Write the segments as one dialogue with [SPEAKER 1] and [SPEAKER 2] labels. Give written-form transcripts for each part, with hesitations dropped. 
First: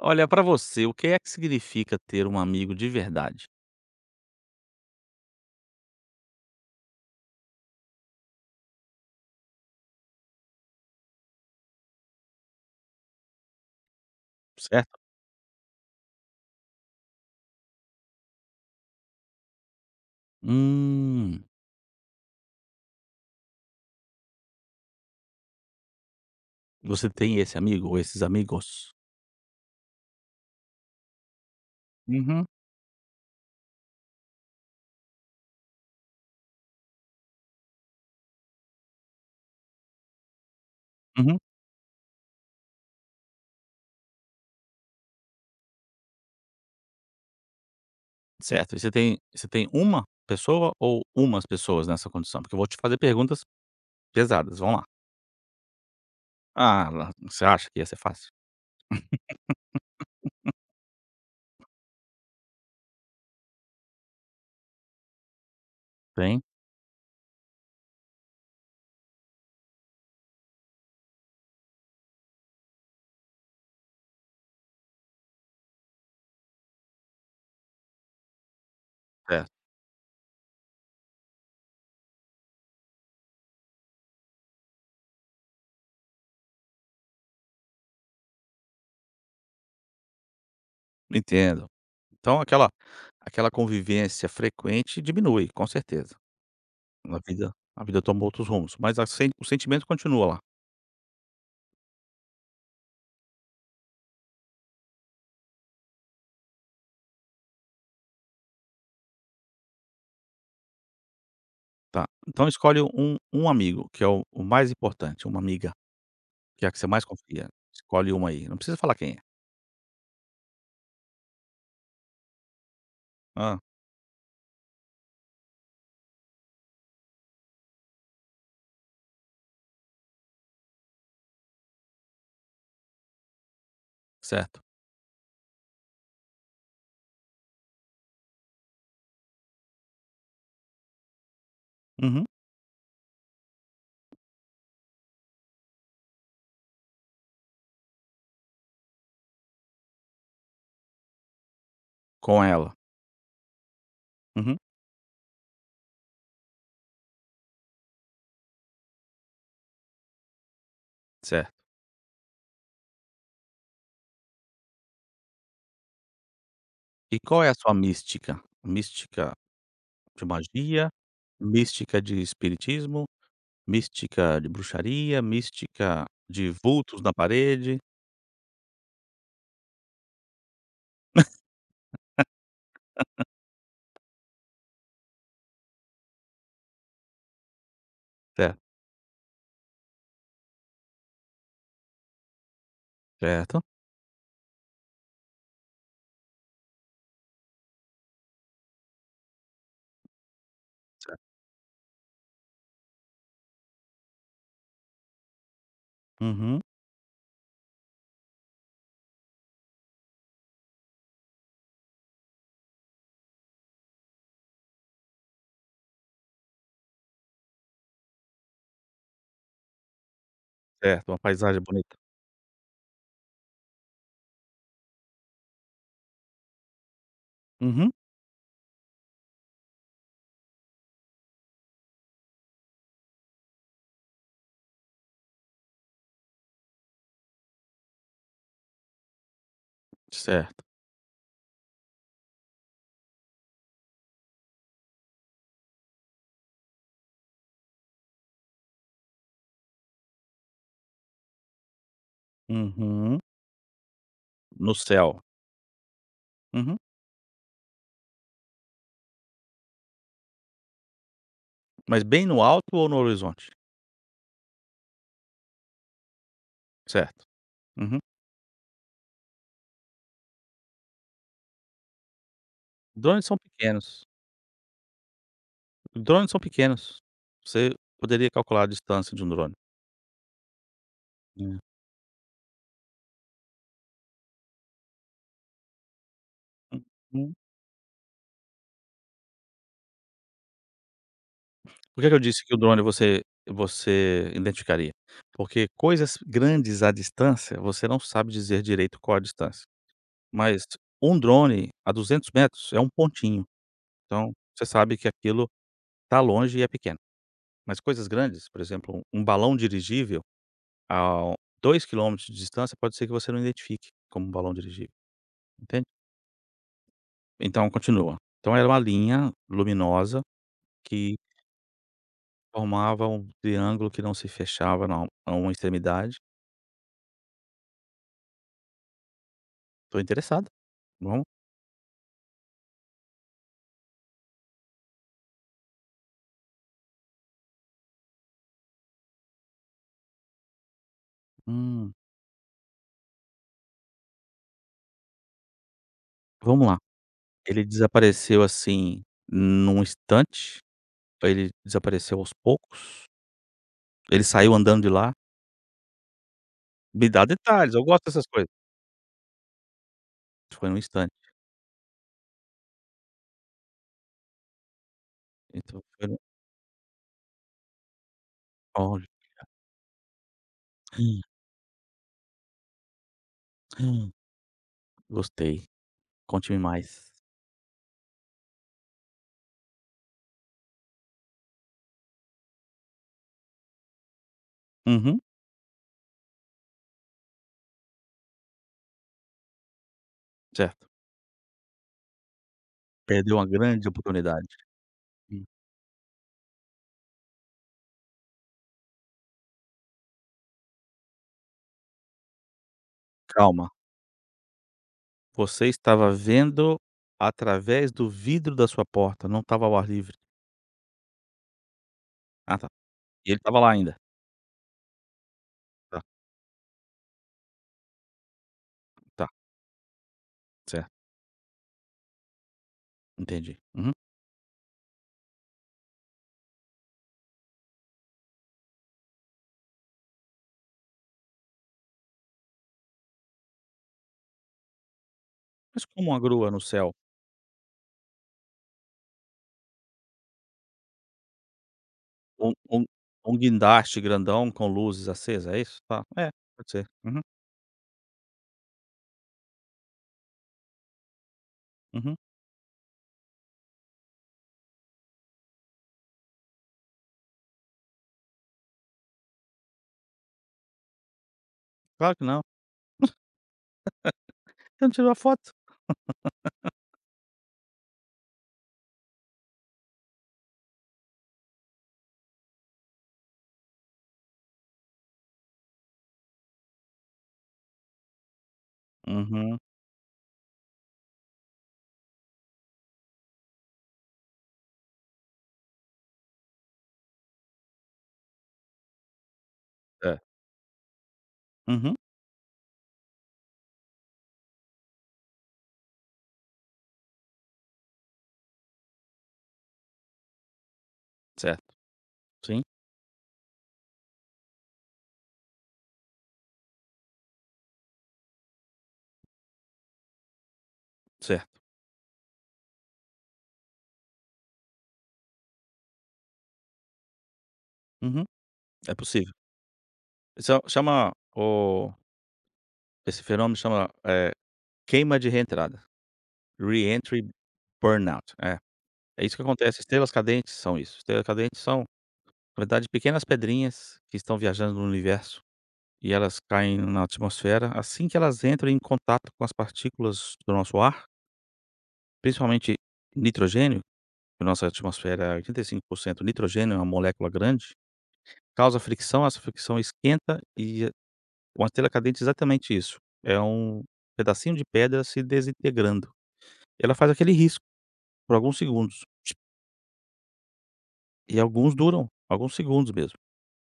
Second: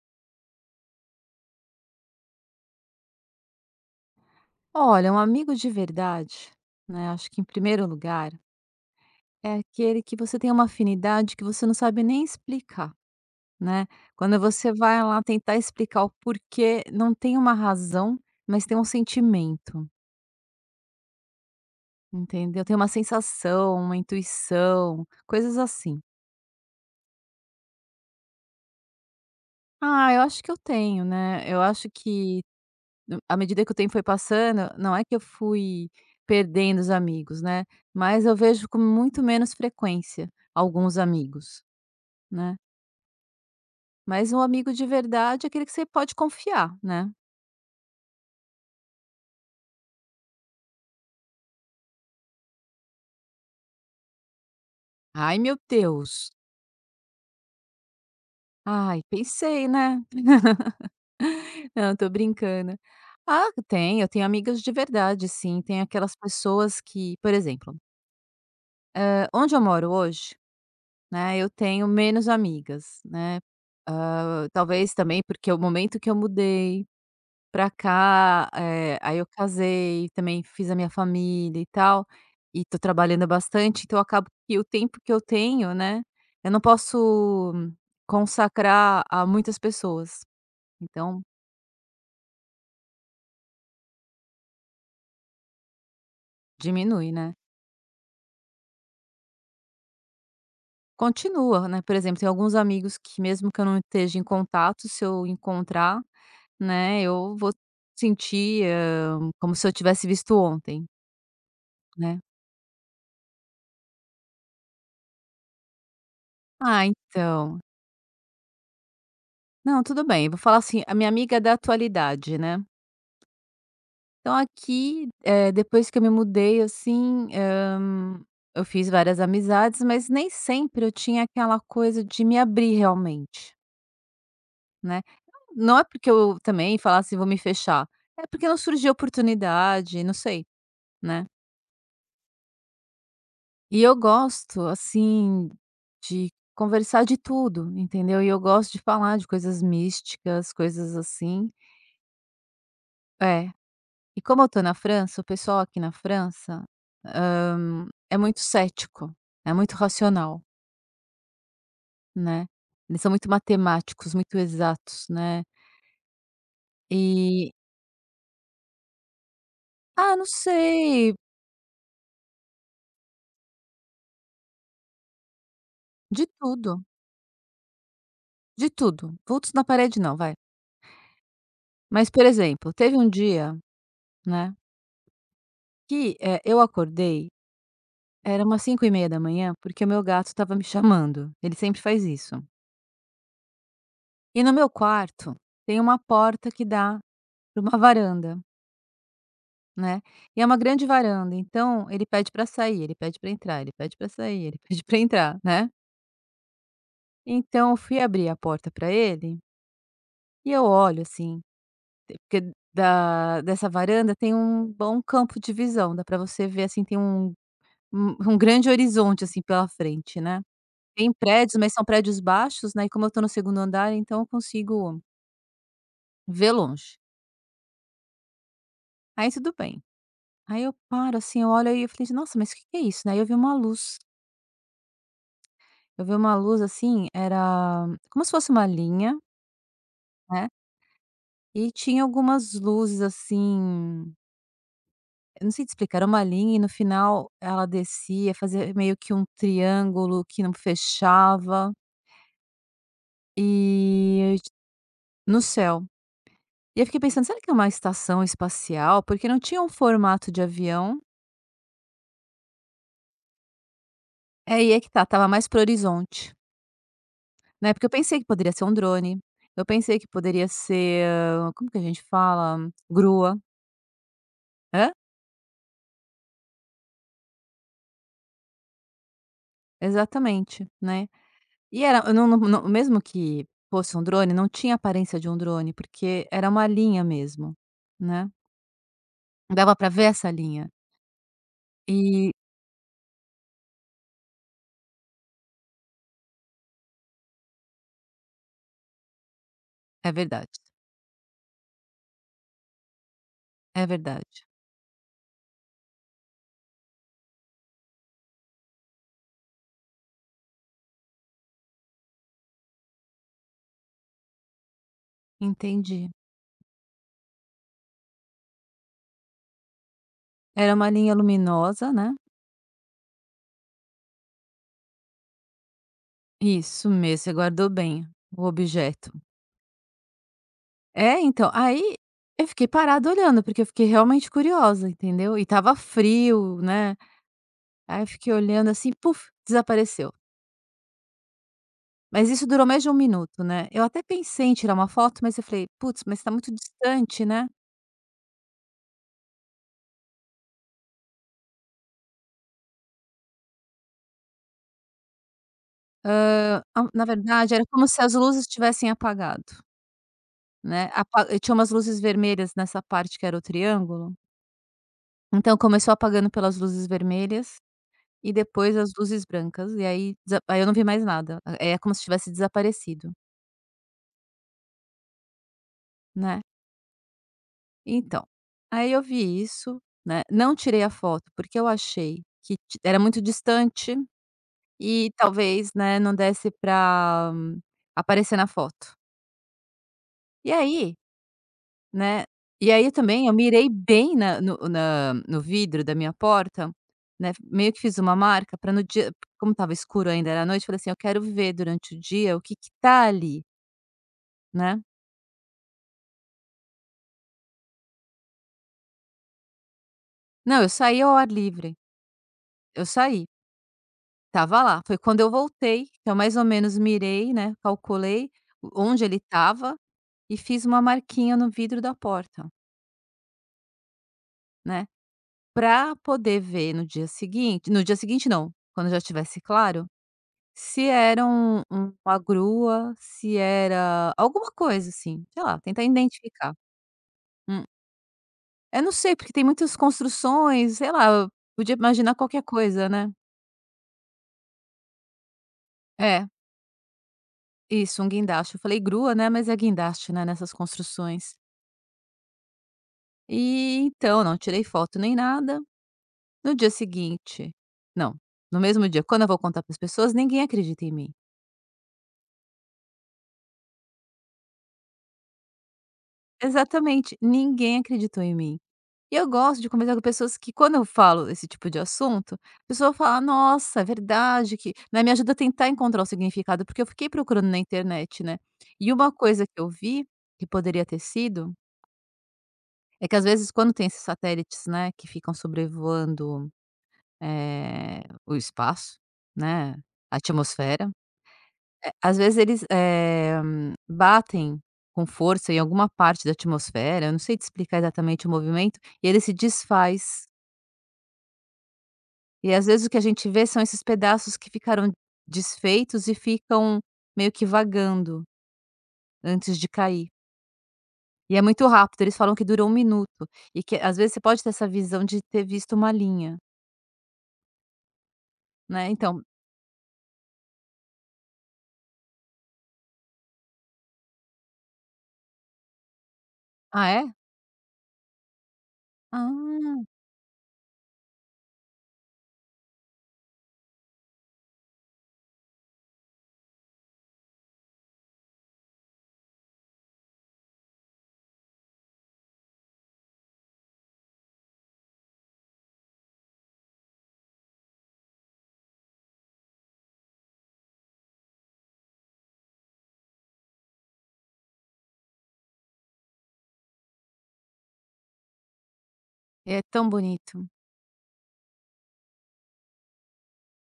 [SPEAKER 1] Olha, pra você, o que é que significa ter um amigo de verdade,
[SPEAKER 2] Olha, um amigo de verdade, né, acho que em primeiro lugar, é aquele que você tem uma afinidade que você não sabe nem explicar, né. Quando você
[SPEAKER 1] certo?
[SPEAKER 2] vai lá tentar explicar o porquê, não tem uma razão, mas tem um sentimento,
[SPEAKER 1] Hum,
[SPEAKER 2] entendeu? Tem uma sensação, uma intuição, coisas assim.
[SPEAKER 1] você tem esse amigo ou esses amigos?
[SPEAKER 2] Ah, eu acho que eu tenho, né, eu acho que
[SPEAKER 1] Uhum,
[SPEAKER 2] à medida que o tempo foi passando, não é que eu fui perdendo os amigos, né, mas eu vejo com muito menos frequência alguns
[SPEAKER 1] uhum.
[SPEAKER 2] amigos. Né. Mas um amigo de verdade é aquele que você pode confiar, né.
[SPEAKER 1] Certo, e você tem uma pessoa ou umas pessoas nessa condição? Porque eu vou te fazer perguntas pesadas, vamos lá.
[SPEAKER 2] "Ai, meu Deus!
[SPEAKER 1] Ah, lá você acha que ia ser fácil?
[SPEAKER 2] Ai, pensei, né". Não, tô brincando. Ah, tem, eu tenho amigas de verdade, sim. Tem aquelas
[SPEAKER 1] Tem?
[SPEAKER 2] pessoas que por exemplo, onde eu moro hoje, né, eu tenho menos amigas, né, talvez também porque é o momento que eu mudei pra cá, aí eu
[SPEAKER 1] Certo,
[SPEAKER 2] casei, também fiz a minha família e tal, e tô trabalhando bastante, então acabo que o tempo que eu tenho, né, eu não posso consacrar a muitas pessoas, então
[SPEAKER 1] entendo. Então aquela convivência frequente diminui, com certeza.
[SPEAKER 2] diminui,
[SPEAKER 1] A
[SPEAKER 2] né.
[SPEAKER 1] vida a vida tomou outros rumos, mas a sen o sentimento continua lá.
[SPEAKER 2] Continua, né, por exemplo, tem alguns amigos que mesmo que eu não esteja em contato, se eu encontrar, né, eu vou sentir, como se eu tivesse visto ontem,
[SPEAKER 1] Tá,
[SPEAKER 2] né.
[SPEAKER 1] então escolhe um amigo, que é o mais importante, uma amiga, que é a que
[SPEAKER 2] "Ah,
[SPEAKER 1] você mais confia.
[SPEAKER 2] então",
[SPEAKER 1] Escolhe uma aí, não precisa falar quem é.
[SPEAKER 2] "Não, tudo bem", vou falar assim: "A minha amiga é da atualidade", né.
[SPEAKER 1] Ah,
[SPEAKER 2] Então aqui, depois que eu me mudei, assim, eu fiz várias amizades, mas nem sempre eu tinha aquela coisa de me abrir realmente,
[SPEAKER 1] certo.
[SPEAKER 2] né. Não é porque eu também falasse: "Vou me fechar", é porque não surgia oportunidade, não sei, né.
[SPEAKER 1] Uhum.
[SPEAKER 2] E eu gosto, assim, de conversar de tudo, entendeu. E eu gosto de falar de coisas místicas, coisas assim.
[SPEAKER 1] Com ela.
[SPEAKER 2] É. E como eu
[SPEAKER 1] Uhum,
[SPEAKER 2] tô na França, o pessoal aqui na França, é muito cético, é muito racional.
[SPEAKER 1] certo.
[SPEAKER 2] Né. Eles são muito matemáticos, muito exatos, né.
[SPEAKER 1] E qual é
[SPEAKER 2] E
[SPEAKER 1] a sua mística? Mística
[SPEAKER 2] ah,
[SPEAKER 1] de
[SPEAKER 2] não
[SPEAKER 1] magia,
[SPEAKER 2] sei,
[SPEAKER 1] mística de espiritismo, mística de bruxaria, mística
[SPEAKER 2] de
[SPEAKER 1] de
[SPEAKER 2] tudo,
[SPEAKER 1] vultos na parede.
[SPEAKER 2] de tudo. Vultos na parede não, vai. Mas, por exemplo, teve um dia, né, que, eu acordei, era
[SPEAKER 1] Certo,
[SPEAKER 2] umas cinco e meia da manhã, porque o meu gato estava me chamando, ele sempre faz isso.
[SPEAKER 1] certo,
[SPEAKER 2] E no meu quarto tem uma porta que dá para uma varanda, né, e é uma grande
[SPEAKER 1] certo.
[SPEAKER 2] varanda, então ele pede para sair, ele pede para entrar, ele pede para sair, ele pede para entrar, né.
[SPEAKER 1] Uhum,
[SPEAKER 2] Então eu fui abrir a porta para ele. E eu olho assim, te porque da dessa varanda tem um bom campo de visão, dá para você ver, assim, tem um um grande horizonte, assim, pela frente, né.
[SPEAKER 1] certo,
[SPEAKER 2] Tem
[SPEAKER 1] uma
[SPEAKER 2] prédios,
[SPEAKER 1] paisagem
[SPEAKER 2] mas são
[SPEAKER 1] bonita.
[SPEAKER 2] prédios baixos, né, e como eu tô no segundo andar, então eu consigo ver longe.
[SPEAKER 1] Uhum,
[SPEAKER 2] Aí tudo bem. Aí eu paro, assim, eu olho aí, eu falei: "Nossa, mas o que que é isso?", né, aí eu vi uma luz. Eu vi uma luz, assim, era como se fosse uma linha, né,
[SPEAKER 1] certo.
[SPEAKER 2] e tinha algumas luzes, assim. Eu não sei te explicar, era uma linha e no final ela descia, fazia meio que um triângulo que não fechava,
[SPEAKER 1] Uhum.
[SPEAKER 2] e
[SPEAKER 1] No céu.
[SPEAKER 2] no céu.
[SPEAKER 1] Uhum.
[SPEAKER 2] E eu fiquei pensando: "Será que é uma estação espacial?", porque não tinha um formato de avião.
[SPEAKER 1] Mas bem no alto ou no horizonte?
[SPEAKER 2] É. Aí é que tá, tava mais pro horizonte,
[SPEAKER 1] Certo.
[SPEAKER 2] né, porque eu
[SPEAKER 1] Uhum.
[SPEAKER 2] pensei que poderia ser um drone, eu pensei que poderia ser, ah, como que a gente fala?
[SPEAKER 1] Drones
[SPEAKER 2] Grua.
[SPEAKER 1] são pequenos,
[SPEAKER 2] Hã?
[SPEAKER 1] drones são pequenos. Você poderia calcular a distância de um drone,
[SPEAKER 2] Exatamente, né.
[SPEAKER 1] né.
[SPEAKER 2] E era não mesmo que fosse um drone, não tinha aparência de um drone, porque era uma linha
[SPEAKER 1] Uhum.
[SPEAKER 2] mesmo, né. Dava pra ver essa linha.
[SPEAKER 1] Por que que eu
[SPEAKER 2] E
[SPEAKER 1] disse que o drone você identificaria? Porque coisas grandes à distância, você não sabe dizer direito qual a distância,
[SPEAKER 2] é verdade,
[SPEAKER 1] mas um drone a 200 metros é um pontinho,
[SPEAKER 2] é
[SPEAKER 1] então
[SPEAKER 2] verdade.
[SPEAKER 1] você sabe que aquilo está longe e é pequeno. Mas coisas grandes, por exemplo, um balão dirigível a 2 quilômetros de distância, pode ser que você não identifique como um balão dirigível, entende?
[SPEAKER 2] Entendi.
[SPEAKER 1] Então continua. Então era uma linha luminosa
[SPEAKER 2] Era uma linha
[SPEAKER 1] que
[SPEAKER 2] luminosa, né.
[SPEAKER 1] formava um triângulo que não se fechava na a uma extremidade.
[SPEAKER 2] Isso mesmo, você guardou bem o objeto.
[SPEAKER 1] Estou interessado.
[SPEAKER 2] É,
[SPEAKER 1] Vamos
[SPEAKER 2] então, aí eu fiquei parada olhando, porque eu fiquei realmente curiosa, entendeu. E tava frio, né, aí eu fiquei olhando assim, puf, desapareceu.
[SPEAKER 1] hum,
[SPEAKER 2] Mas isso durou mais de 1 minuto, né. Eu até pensei em tirar uma foto, mas eu falei: "Putz, mas tá muito
[SPEAKER 1] vamos lá.
[SPEAKER 2] distante, né".
[SPEAKER 1] Ele desapareceu, assim, num instante? Ele desapareceu aos poucos? Ele saiu andando de lá?
[SPEAKER 2] Hã, na
[SPEAKER 1] Me dá
[SPEAKER 2] verdade, era
[SPEAKER 1] detalhes, eu
[SPEAKER 2] como se
[SPEAKER 1] gosto
[SPEAKER 2] as
[SPEAKER 1] dessas
[SPEAKER 2] luzes
[SPEAKER 1] coisas.
[SPEAKER 2] tivessem apagado.
[SPEAKER 1] Foi num
[SPEAKER 2] Né,
[SPEAKER 1] instante,
[SPEAKER 2] apa e tinha umas luzes vermelhas nessa parte que era o triângulo, então
[SPEAKER 1] então
[SPEAKER 2] começou
[SPEAKER 1] foi no
[SPEAKER 2] apagando pelas luzes vermelhas e depois as
[SPEAKER 1] olha,
[SPEAKER 2] luzes brancas e aí desa aí eu não vi mais
[SPEAKER 1] hum,
[SPEAKER 2] nada, é como se tivesse desaparecido,
[SPEAKER 1] hum, gostei,
[SPEAKER 2] né.
[SPEAKER 1] conte-me mais.
[SPEAKER 2] Então, aí eu vi isso, né, não tirei a foto, porque eu achei que ti era muito distante e
[SPEAKER 1] Uhum,
[SPEAKER 2] talvez, né, não desse para aparecer na foto. E
[SPEAKER 1] certo.
[SPEAKER 2] aí. Né. E aí também eu
[SPEAKER 1] Perdeu uma
[SPEAKER 2] mirei
[SPEAKER 1] grande
[SPEAKER 2] bem na
[SPEAKER 1] oportunidade.
[SPEAKER 2] no na no
[SPEAKER 1] Hum,
[SPEAKER 2] vidro da minha porta, né, meio que fiz uma marca para no dia, como estava escuro ainda, era noite, falei assim: "Eu quero ver durante o dia o que que tá ali",
[SPEAKER 1] calma.
[SPEAKER 2] né.
[SPEAKER 1] Você estava vendo através do vidro da sua porta, não estava ao ar livre.
[SPEAKER 2] Não, eu saí ao ar livre,
[SPEAKER 1] Ah, tá,
[SPEAKER 2] eu saí,
[SPEAKER 1] e ele estava lá ainda.
[SPEAKER 2] tava lá. Foi quando eu voltei,
[SPEAKER 1] Tá,
[SPEAKER 2] que eu mais ou menos mirei, né, calculei onde ele
[SPEAKER 1] tá,
[SPEAKER 2] estava e fiz uma
[SPEAKER 1] certo,
[SPEAKER 2] marquinha no vidro da porta,
[SPEAKER 1] entendi. Uhum.
[SPEAKER 2] né, pra poder ver no dia seguinte, no dia seguinte não, quando já estivesse claro. Se era uma grua, se era alguma coisa assim, sei lá, tentar
[SPEAKER 1] Mas como uma grua
[SPEAKER 2] identificar.
[SPEAKER 1] no céu?
[SPEAKER 2] Hum, eu não sei, porque tem muitas construções, sei lá, eu podia imaginar qualquer
[SPEAKER 1] Um um
[SPEAKER 2] coisa, né.
[SPEAKER 1] um guindaste grandão com luzes acesa, é isso? Tá,
[SPEAKER 2] É,
[SPEAKER 1] é, pode ser. Uhum,
[SPEAKER 2] isso, um guindaste. Eu falei grua, né, mas é guindaste, né, nessas construções.
[SPEAKER 1] uhum.
[SPEAKER 2] E então, não tirei foto nem nada. No dia seguinte não, no mesmo dia, quando eu vou contar para as pessoas, ninguém acredita em mim.
[SPEAKER 1] Claro que não. Você não tirou a foto?
[SPEAKER 2] Exatamente, ninguém acreditou em mim. E eu gosto de conversar com pessoas que quando eu falo esse tipo de assunto, a pessoa fala: "Nossa, é verdade que", né, me ajuda a tentar encontrar o significado, porque eu fiquei procurando na internet, né. E uma coisa
[SPEAKER 1] Uhum,
[SPEAKER 2] que eu vi, que poderia ter sido, é que às vezes quando tem esses satélites, né, que ficam sobrevoando, o espaço, né, a
[SPEAKER 1] é.
[SPEAKER 2] atmosfera,
[SPEAKER 1] Uhum,
[SPEAKER 2] às vezes eles, batem com força em alguma parte da atmosfera, eu não sei te explicar exatamente o movimento, e ele se desfaz.
[SPEAKER 1] certo.
[SPEAKER 2] E
[SPEAKER 1] Sim,
[SPEAKER 2] às vezes o que a gente vê são esses pedaços que ficaram desfeitos e ficam meio que vagando antes de cair. E é
[SPEAKER 1] certo.
[SPEAKER 2] muito rápido, eles falam que durou um minuto e que às vezes você pode ter essa visão de ter visto uma linha,
[SPEAKER 1] Uhum,
[SPEAKER 2] né,
[SPEAKER 1] é
[SPEAKER 2] então
[SPEAKER 1] possível. Isso é- chama o esse fenômeno chama, queima de reentrada,
[SPEAKER 2] ah é?
[SPEAKER 1] re-entry burnout. É. É isso que
[SPEAKER 2] Ah,
[SPEAKER 1] acontece, estrelas cadentes são isso, estrelas cadentes são, na verdade, pequenas pedrinhas que estão viajando no universo e elas caem na atmosfera assim que elas entram em contato com as partículas do nosso ar, principalmente nitrogênio, que nossa atmosfera é 85% nitrogênio, é uma molécula grande, causa fricção, essa fricção esquenta e uma estrela cadente é exatamente isso, é um pedacinho de pedra se desintegrando. Ela faz aquele risco por alguns segundos,
[SPEAKER 2] é tão bonito.
[SPEAKER 1] e alguns duram, alguns segundos mesmo.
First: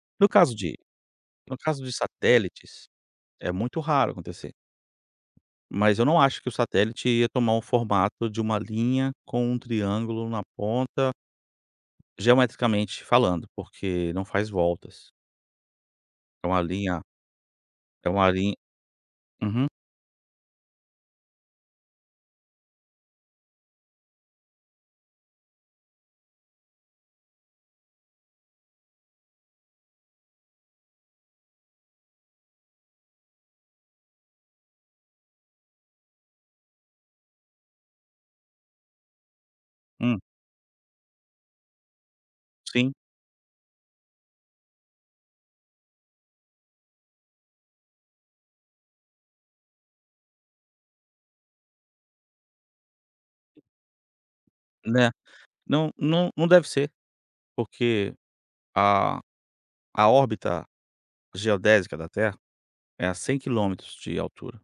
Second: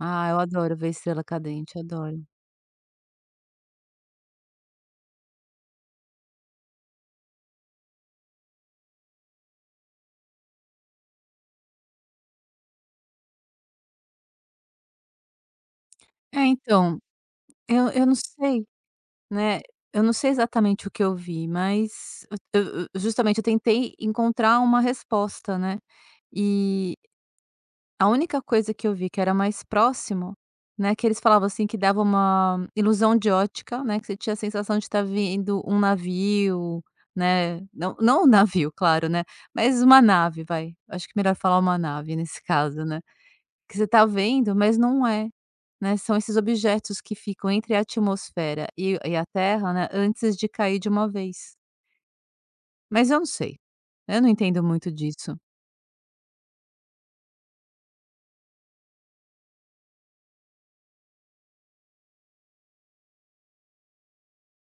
[SPEAKER 2] Ah,
[SPEAKER 1] No
[SPEAKER 2] eu
[SPEAKER 1] caso
[SPEAKER 2] adoro
[SPEAKER 1] de
[SPEAKER 2] ver estrela
[SPEAKER 1] No
[SPEAKER 2] cadente,
[SPEAKER 1] caso de
[SPEAKER 2] adoro.
[SPEAKER 1] satélites, é muito raro acontecer, mas eu não acho que o satélite ia tomar um formato de uma linha com um triângulo na ponta, geometricamente falando, porque não faz voltas.
[SPEAKER 2] É
[SPEAKER 1] É uma
[SPEAKER 2] então,
[SPEAKER 1] linha
[SPEAKER 2] eu
[SPEAKER 1] é
[SPEAKER 2] não
[SPEAKER 1] uma linha
[SPEAKER 2] sei, né,
[SPEAKER 1] uhum,
[SPEAKER 2] eu não sei exatamente o que eu vi, mas justamente eu tentei encontrar uma resposta, né, e a única coisa que eu vi que era mais próximo, né, que eles falavam, assim, que dava uma ilusão de ótica, né, que você tinha a sensação de estar vendo um navio, né, não um navio, claro, né, mas uma
[SPEAKER 1] hum,
[SPEAKER 2] nave, vai, acho que é melhor falar uma nave nesse caso,
[SPEAKER 1] sim,
[SPEAKER 2] né, que você tá vendo, mas não é, né, são esses objetos que ficam entre a atmosfera e a terra, né, antes de cair de uma vez. Mas eu não sei, eu não entendo muito
[SPEAKER 1] né.
[SPEAKER 2] disso.
[SPEAKER 1] Não, não, não deve ser, porque a a órbita geodésica da Terra é a 100 quilômetros de altura.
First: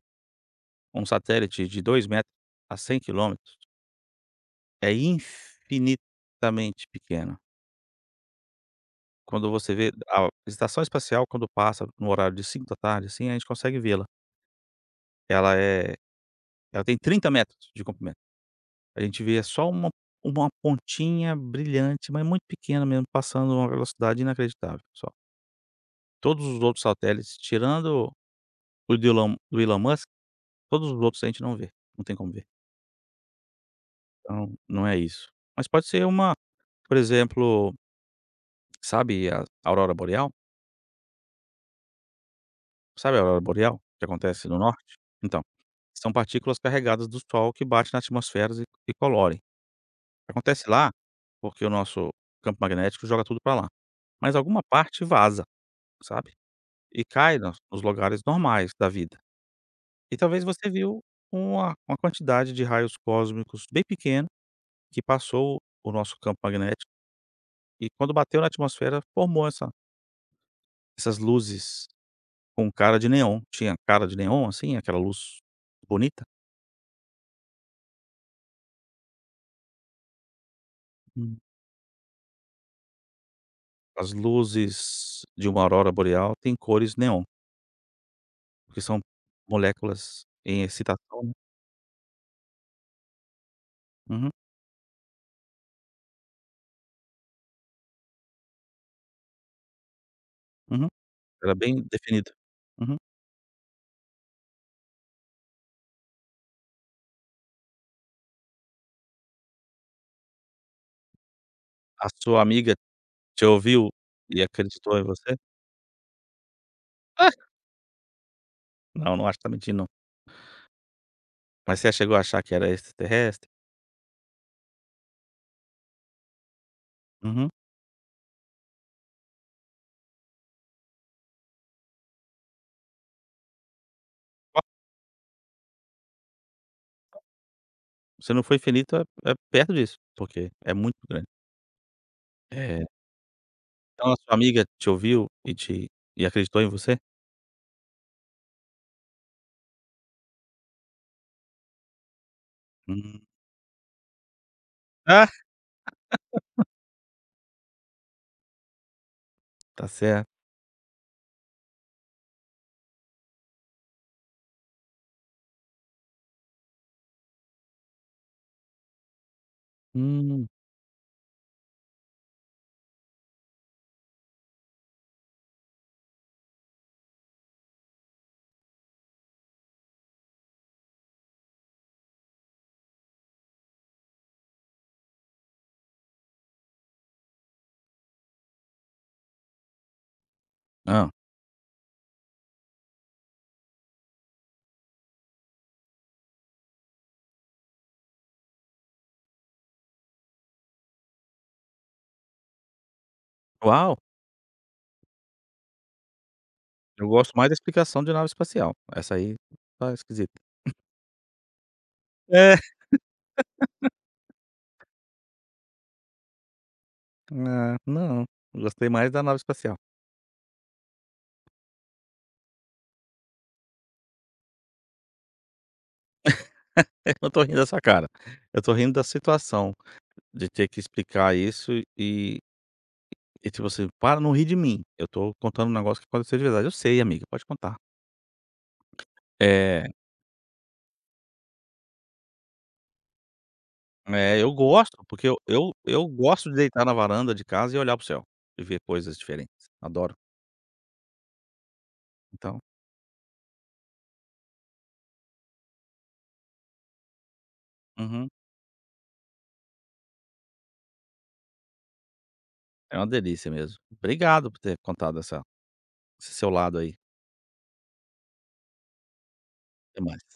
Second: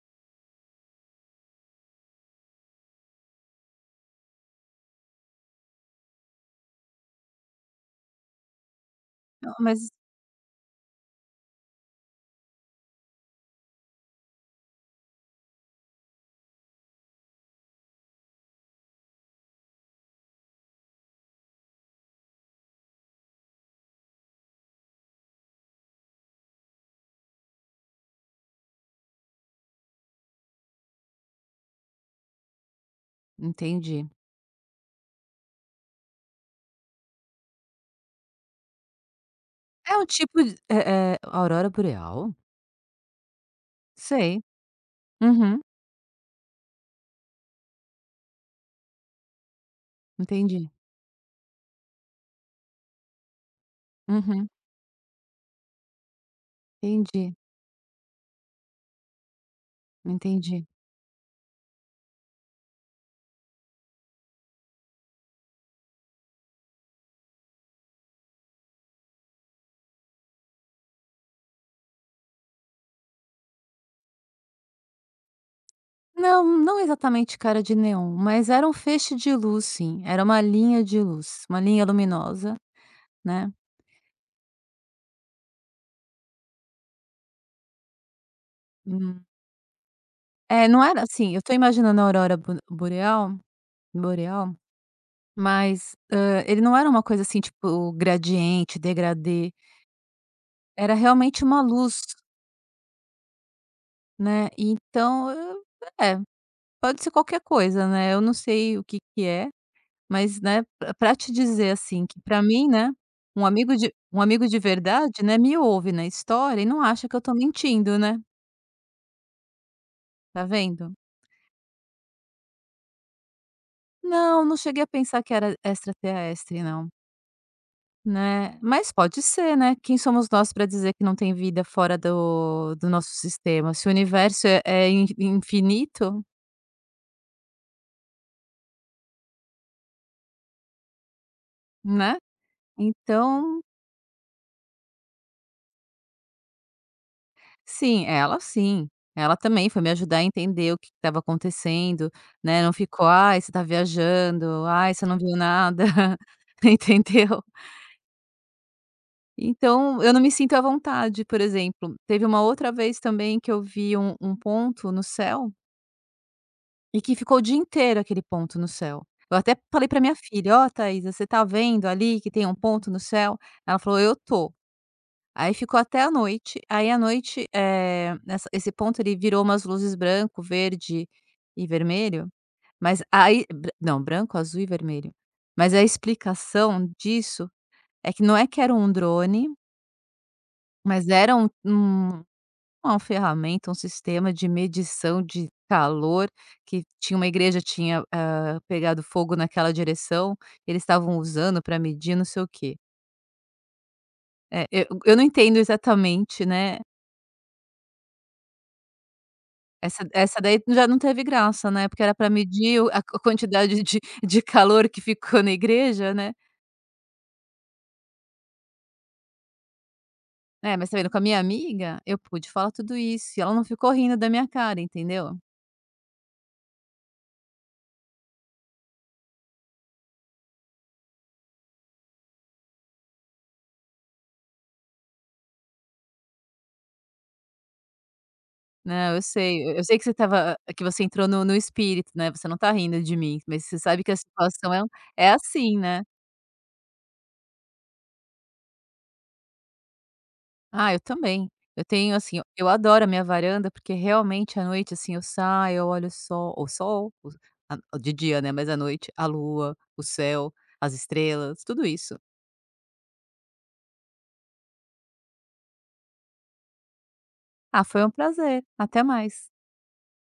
[SPEAKER 1] Um satélite de 2 metros a 100 quilômetros é infinitamente pequeno. Quando
[SPEAKER 2] Não.
[SPEAKER 1] você
[SPEAKER 2] Mas
[SPEAKER 1] vê a estação espacial, quando passa no horário de 17 tarde, assim, a gente consegue vê-la. Ela é ela tem 30 metros de comprimento. A gente vê só uma pontinha brilhante, mas muito pequena mesmo, passando uma velocidade inacreditável, só. Todos os outros satélites, tirando o do Elon Musk, todos os outros a gente não vê, não tem como ver.
[SPEAKER 2] entendi.
[SPEAKER 1] Então, não é isso. Mas pode ser uma por exemplo, sabe a
[SPEAKER 2] É
[SPEAKER 1] aurora
[SPEAKER 2] um
[SPEAKER 1] boreal?
[SPEAKER 2] tipo de é aurora boreal?
[SPEAKER 1] Sabe a aurora boreal que
[SPEAKER 2] Sei.
[SPEAKER 1] acontece no norte? Então
[SPEAKER 2] Uhum.
[SPEAKER 1] são partículas carregadas do Sol que batem na atmosfera e colorem. Acontece
[SPEAKER 2] Entendi.
[SPEAKER 1] lá, porque o nosso campo magnético joga tudo para lá. Mas
[SPEAKER 2] Uhum.
[SPEAKER 1] alguma parte vaza, sabe? E
[SPEAKER 2] Entendi,
[SPEAKER 1] cai nos lugares normais da vida. E talvez
[SPEAKER 2] entendi.
[SPEAKER 1] você viu uma quantidade de raios cósmicos bem pequena que passou o nosso campo magnético e quando bateu na atmosfera formou essas luzes com cara de neon. Tinha cara de neon, assim, aquela luz bonita.
[SPEAKER 2] Não, não exatamente cara de neon, mas era um feixe de luz sim, era uma linha de
[SPEAKER 1] Hum.
[SPEAKER 2] luz, uma linha luminosa, né.
[SPEAKER 1] As luzes de uma aurora boreal têm cores neon. Porque são
[SPEAKER 2] Hum.
[SPEAKER 1] moléculas em
[SPEAKER 2] É, não era
[SPEAKER 1] excitação, né.
[SPEAKER 2] assim, eu tô imaginando a aurora bo boreal
[SPEAKER 1] Uhum,
[SPEAKER 2] boreal, mas, ele não era uma coisa assim, tipo, gradiente, degradê,
[SPEAKER 1] uhum.
[SPEAKER 2] era realmente
[SPEAKER 1] Era
[SPEAKER 2] uma
[SPEAKER 1] bem
[SPEAKER 2] luz,
[SPEAKER 1] definido. Uhum.
[SPEAKER 2] né, então, é, pode ser qualquer coisa, né, eu não sei o que que é. Mas, né, pra te dizer, assim,
[SPEAKER 1] A
[SPEAKER 2] que pra
[SPEAKER 1] sua
[SPEAKER 2] mim,
[SPEAKER 1] amiga
[SPEAKER 2] né,
[SPEAKER 1] te ouviu
[SPEAKER 2] um
[SPEAKER 1] e
[SPEAKER 2] amigo de
[SPEAKER 1] acreditou em
[SPEAKER 2] verdade,
[SPEAKER 1] você?
[SPEAKER 2] né, me ouve na história e não acha que eu
[SPEAKER 1] Ah,
[SPEAKER 2] tô mentindo, né,
[SPEAKER 1] não, não acho que tá mentindo não.
[SPEAKER 2] tá vendo?
[SPEAKER 1] Mas você chegou a achar que era extraterrestre?
[SPEAKER 2] "Não, não cheguei a pensar que era extraterrestre não",
[SPEAKER 1] Uhum.
[SPEAKER 2] né. Mas pode ser, né, quem somos nós pra dizer que não tem vida fora do nosso sistema? Se o universo é
[SPEAKER 1] Ó,
[SPEAKER 2] é in infinito,
[SPEAKER 1] se não foi finito é perto disso, porque é muito grande.
[SPEAKER 2] né,
[SPEAKER 1] Eh,
[SPEAKER 2] então
[SPEAKER 1] então a sua amiga te ouviu e acreditou em você?
[SPEAKER 2] sim, ela sim. Ela também foi me ajudar a entender o que estava acontecendo, né, não ficou:
[SPEAKER 1] Hum.
[SPEAKER 2] "Ai, você tá viajando. Ai, você não
[SPEAKER 1] Ah,
[SPEAKER 2] viu nada". Entendeu?
[SPEAKER 1] tá
[SPEAKER 2] Então, eu não
[SPEAKER 1] certo.
[SPEAKER 2] me sinto à vontade, por exemplo, teve uma outra vez também que eu vi um ponto no céu, e que ficou o dia inteiro aquele ponto no céu. Eu até falei pra minha
[SPEAKER 1] Hum.
[SPEAKER 2] filha: "Ó, Thaisa, você tá vendo ali que tem um ponto no céu?" Ela falou: "Eu tô". Aí ficou até a noite, aí à noite, nessa esse ponto ele virou umas luzes branco, verde e vermelho, mas aí bra não, branco, azul e vermelho. Mas a explicação disso é que não é que era um drone, mas
[SPEAKER 1] Hã.
[SPEAKER 2] era uma ferramenta, um sistema de medição de calor, que tinha uma igreja tinha, pegado fogo naquela direção, eles estavam usando para medir não sei o quê.
[SPEAKER 1] Uau,
[SPEAKER 2] É, eu não entendo exatamente, né.
[SPEAKER 1] eu gosto mais da explicação de nave espacial, essa aí tá esquisita.
[SPEAKER 2] Essa daí já não teve graça, né, porque era pra
[SPEAKER 1] É.
[SPEAKER 2] medir o a quantidade de calor que ficou na igreja, né.
[SPEAKER 1] Ah, não, gostei mais da nave espacial.
[SPEAKER 2] É, mas tá vendo, com a minha amiga, eu pude falar tudo isso, e ela não ficou rindo da minha cara, entendeu.
[SPEAKER 1] Eu não tô rindo da sua cara, eu tô rindo da situação de ter que explicar isso e e tipo assim: "Para, não ri de mim, eu tô contando um negócio que aconteceu de verdade". "Eu sei amiga, pode contar".
[SPEAKER 2] "Não, eu sei, eu
[SPEAKER 1] É,
[SPEAKER 2] sei que você estava que você entrou no espírito, né, você não tá rindo de mim, mas você sabe que a
[SPEAKER 1] é, eu
[SPEAKER 2] situação
[SPEAKER 1] gosto, porque
[SPEAKER 2] é
[SPEAKER 1] eu eu
[SPEAKER 2] assim, né".
[SPEAKER 1] eu gosto de deitar na varanda de casa e olhar para o céu e ver coisas diferentes, adoro.
[SPEAKER 2] Ah, eu também. Eu tenho assim,
[SPEAKER 1] Então.
[SPEAKER 2] eu adoro a minha varanda, porque realmente à noite, assim, eu saio, eu olho o sol, o a de
[SPEAKER 1] Uhum,
[SPEAKER 2] dia, né, mas à noite, a lua, o céu, as estrelas, tudo isso.
[SPEAKER 1] é uma delícia mesmo. Obrigado por ter contado essa esse seu lado aí,
[SPEAKER 2] Ah, foi um prazer. Até mais.
[SPEAKER 1] até mais.